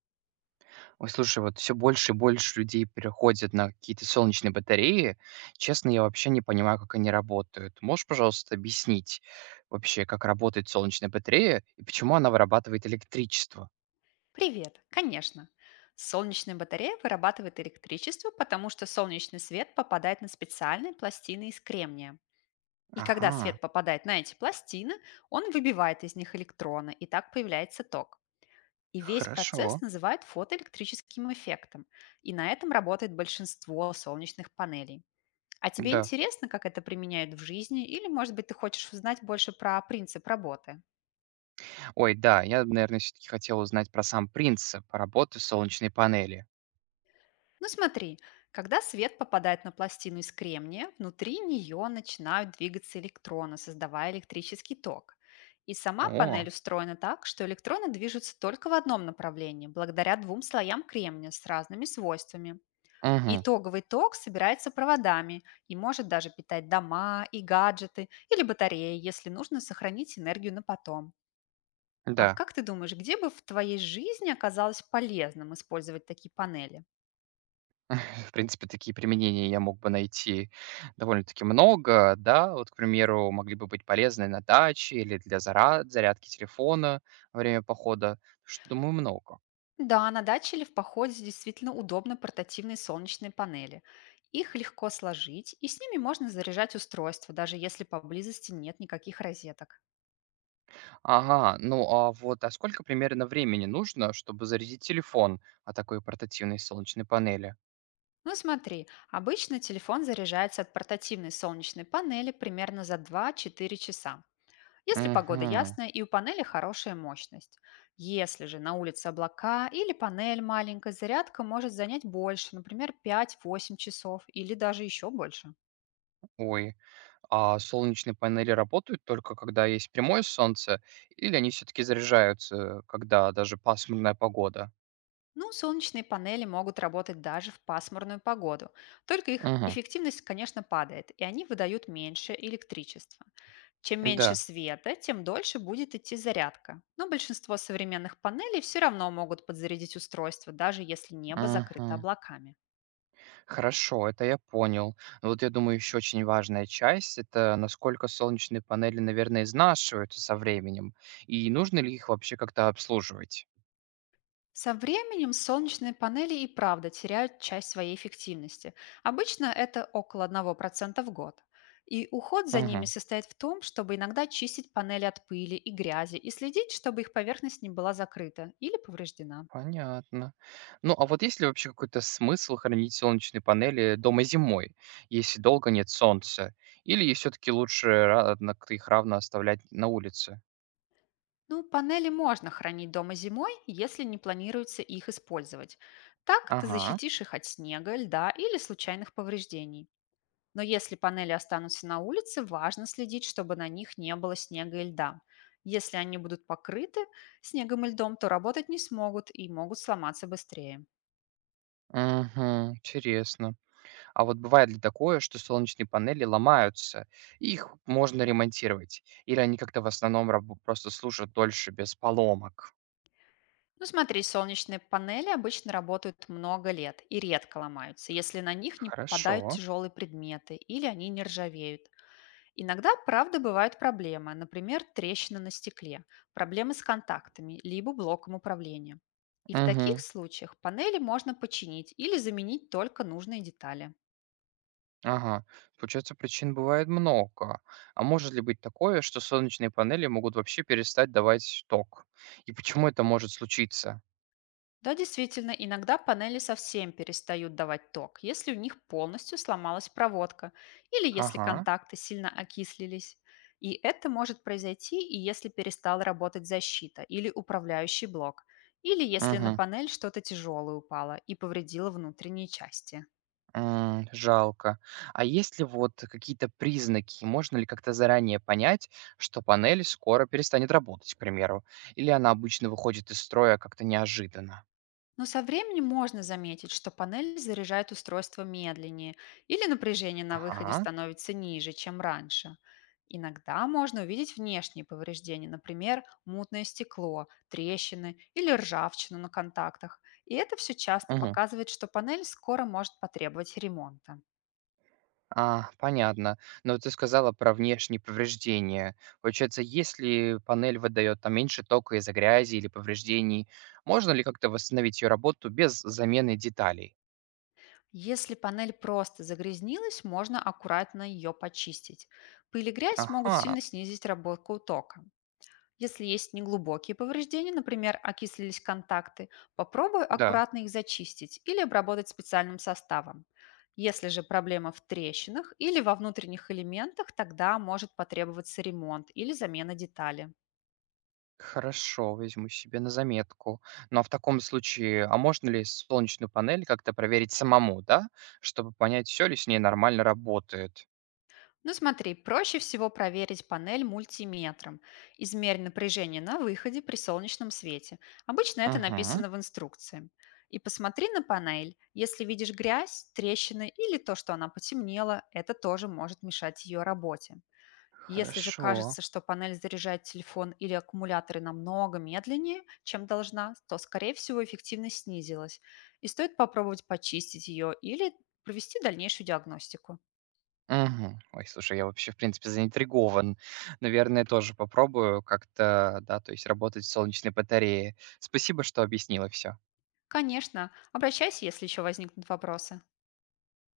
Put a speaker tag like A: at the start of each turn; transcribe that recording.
A: Ой, слушай, вот все больше и больше людей переходят на какие-то солнечные батареи. Честно, я вообще не понимаю, как они работают. Можешь, пожалуйста, объяснить вообще, как работает солнечная батарея и почему она вырабатывает электричество?
B: Привет, конечно. Солнечная батарея вырабатывает электричество, потому что солнечный свет попадает на специальные пластины из кремния. И когда
A: Ага,
B: свет попадает на эти пластины, он выбивает из них электроны, и так появляется ток. И весь процесс
A: хорошо.
B: называют фотоэлектрическим эффектом. И на этом работает большинство солнечных панелей. А тебе
A: Да.
B: интересно, как это применяют в жизни, или, может быть, ты хочешь узнать больше про принцип работы?
A: Ой, да, я, наверное, все таки хотел узнать про сам принцип работы солнечной панели.
B: Ну смотри, когда свет попадает на пластину из кремния, внутри нее начинают двигаться электроны, создавая электрический ток. И сама
A: О,
B: панель устроена так, что электроны движутся только в одном направлении, благодаря двум слоям кремния с разными свойствами.
A: мгм,
B: Итоговый ток собирается проводами и может даже питать дома и гаджеты или батареи, если нужно сохранить энергию на потом. А
A: да.
B: как ты думаешь, где бы в твоей жизни оказалось полезным использовать такие панели?
A: В принципе, такие применения я мог бы найти довольно-таки много, да. Вот, к примеру, могли бы быть полезны на даче или для зара зарядки телефона во время похода, что, думаю, много.
B: Да, на даче или в походе действительно удобны портативные солнечные панели. Их легко сложить, и с ними можно заряжать устройство, даже если поблизости нет никаких розеток.
A: Ага, ну, а вот, а сколько примерно времени нужно, чтобы зарядить телефон от такой портативной солнечной панели?
B: Ну смотри, обычно телефон заряжается от портативной солнечной панели примерно за 2-4 часа, если погода
A: Угу.
B: ясная и у панели хорошая мощность. Если же на улице облака или панель маленькая, зарядка может занять больше, например, 5-8 часов или даже еще больше.
A: Ой, а солнечные панели работают только когда есть прямое солнце, или они все-таки заряжаются, когда даже пасмурная погода?
B: Ну, солнечные панели могут работать даже в пасмурную погоду, только их
A: Угу.
B: эффективность, конечно, падает, и они выдают меньше электричества. Чем меньше
A: Да.
B: света, тем дольше будет идти зарядка. Но большинство современных панелей все равно могут подзарядить устройство, даже если небо закрыто
A: Мгм.
B: облаками.
A: Хорошо, это я понял. Но вот я думаю, еще очень важная часть– это насколько солнечные панели, наверное, изнашиваются со временем, и нужно ли их вообще как-то обслуживать?
B: Со временем солнечные панели и правда теряют часть своей эффективности. Обычно это около 1% в год. И уход за ними
A: Угу,
B: состоит в том, чтобы иногда чистить панели от пыли и грязи и следить, чтобы их поверхность не была закрыта или повреждена.
A: понятно. Ну, а вот есть ли вообще какой-то смысл хранить солнечные панели дома зимой, если долго нет солнца? Или все-таки лучше их равно оставлять на улице?
B: Ну, панели можно хранить дома зимой, если не планируется их использовать. Так ты
A: Ага,
B: защитишь их от снега, льда или случайных повреждений. Но если панели останутся на улице, важно следить, чтобы на них не было снега и льда. Если они будут покрыты снегом и льдом, то работать не смогут и могут сломаться быстрее.
A: угу, интересно. А вот бывает ли такое, что солнечные панели ломаются, и их можно ремонтировать? Или они как-то в основном просто служат дольше без поломок?
B: Ну смотри, солнечные панели обычно работают много лет и редко ломаются, если на них не попадают
A: Хорошо.
B: тяжелые предметы или они не ржавеют. Иногда, правда, бывают проблемы, например, трещины на стекле, проблемы с контактами, либо блоком управления. И в таких
A: Угу.
B: случаях панели можно починить или заменить только нужные детали.
A: Ага. Получается, причин бывает много. А может ли быть такое, что солнечные панели могут вообще перестать давать ток? И почему это может случиться?
B: Да, действительно, иногда панели совсем перестают давать ток, если у них полностью сломалась проводка или если
A: Ага.
B: контакты сильно окислились. И это может произойти и если перестала работать защита или управляющий блок, или если на
A: Мгм.
B: панель что-то тяжелое упало и повредило внутренние части.
A: М, жалко. А есть ли вот какие-то признаки? Можно ли как-то заранее понять, что панель скоро перестанет работать, к примеру? Или она обычно выходит из строя как-то неожиданно?
B: Но со временем можно заметить, что панель заряжает устройство медленнее или напряжение на выходе
A: Ага.
B: становится ниже, чем раньше. Иногда можно увидеть внешние повреждения, например, мутное стекло, трещины или ржавчину на контактах. И это все часто
A: Мгм.
B: показывает, что панель скоро может потребовать ремонта.
A: А, понятно. Но ты сказала про внешние повреждения. Получается, если панель выдает там меньше тока из-за грязи или повреждений, можно ли как-то восстановить ее работу без замены деталей?
B: Если панель просто загрязнилась, можно аккуратно ее почистить. Пыль и грязь могут
A: Ага,
B: сильно снизить работу тока. Если есть неглубокие повреждения, например, окислились контакты, попробуй
A: да.
B: аккуратно их зачистить или обработать специальным составом. Если же проблема в трещинах или во внутренних элементах, тогда может потребоваться ремонт или замена детали.
A: Хорошо, возьму себе на заметку. Но в таком случае, а можно ли солнечную панель как-то проверить самому, да? Чтобы понять, все ли с ней нормально работает.
B: Ну смотри, проще всего проверить панель мультиметром. Измерь напряжение на выходе при солнечном свете. Обычно это
A: Угу,
B: написано в инструкции. И посмотри на панель. Если видишь грязь, трещины или то, что она потемнела, это тоже может мешать ее работе. Если же
A: хорошо.
B: кажется, что панель заряжает телефон или аккумуляторы намного медленнее, чем должна, то, скорее всего, эффективность снизилась. И стоит попробовать почистить ее или провести дальнейшую диагностику.
A: Угу. Ой, слушай, я вообще, в принципе, заинтригован. Наверное, тоже попробую как-то, да, то есть работать с солнечной батареей. Спасибо, что объяснила все.
B: Конечно, обращайся, если еще возникнут вопросы.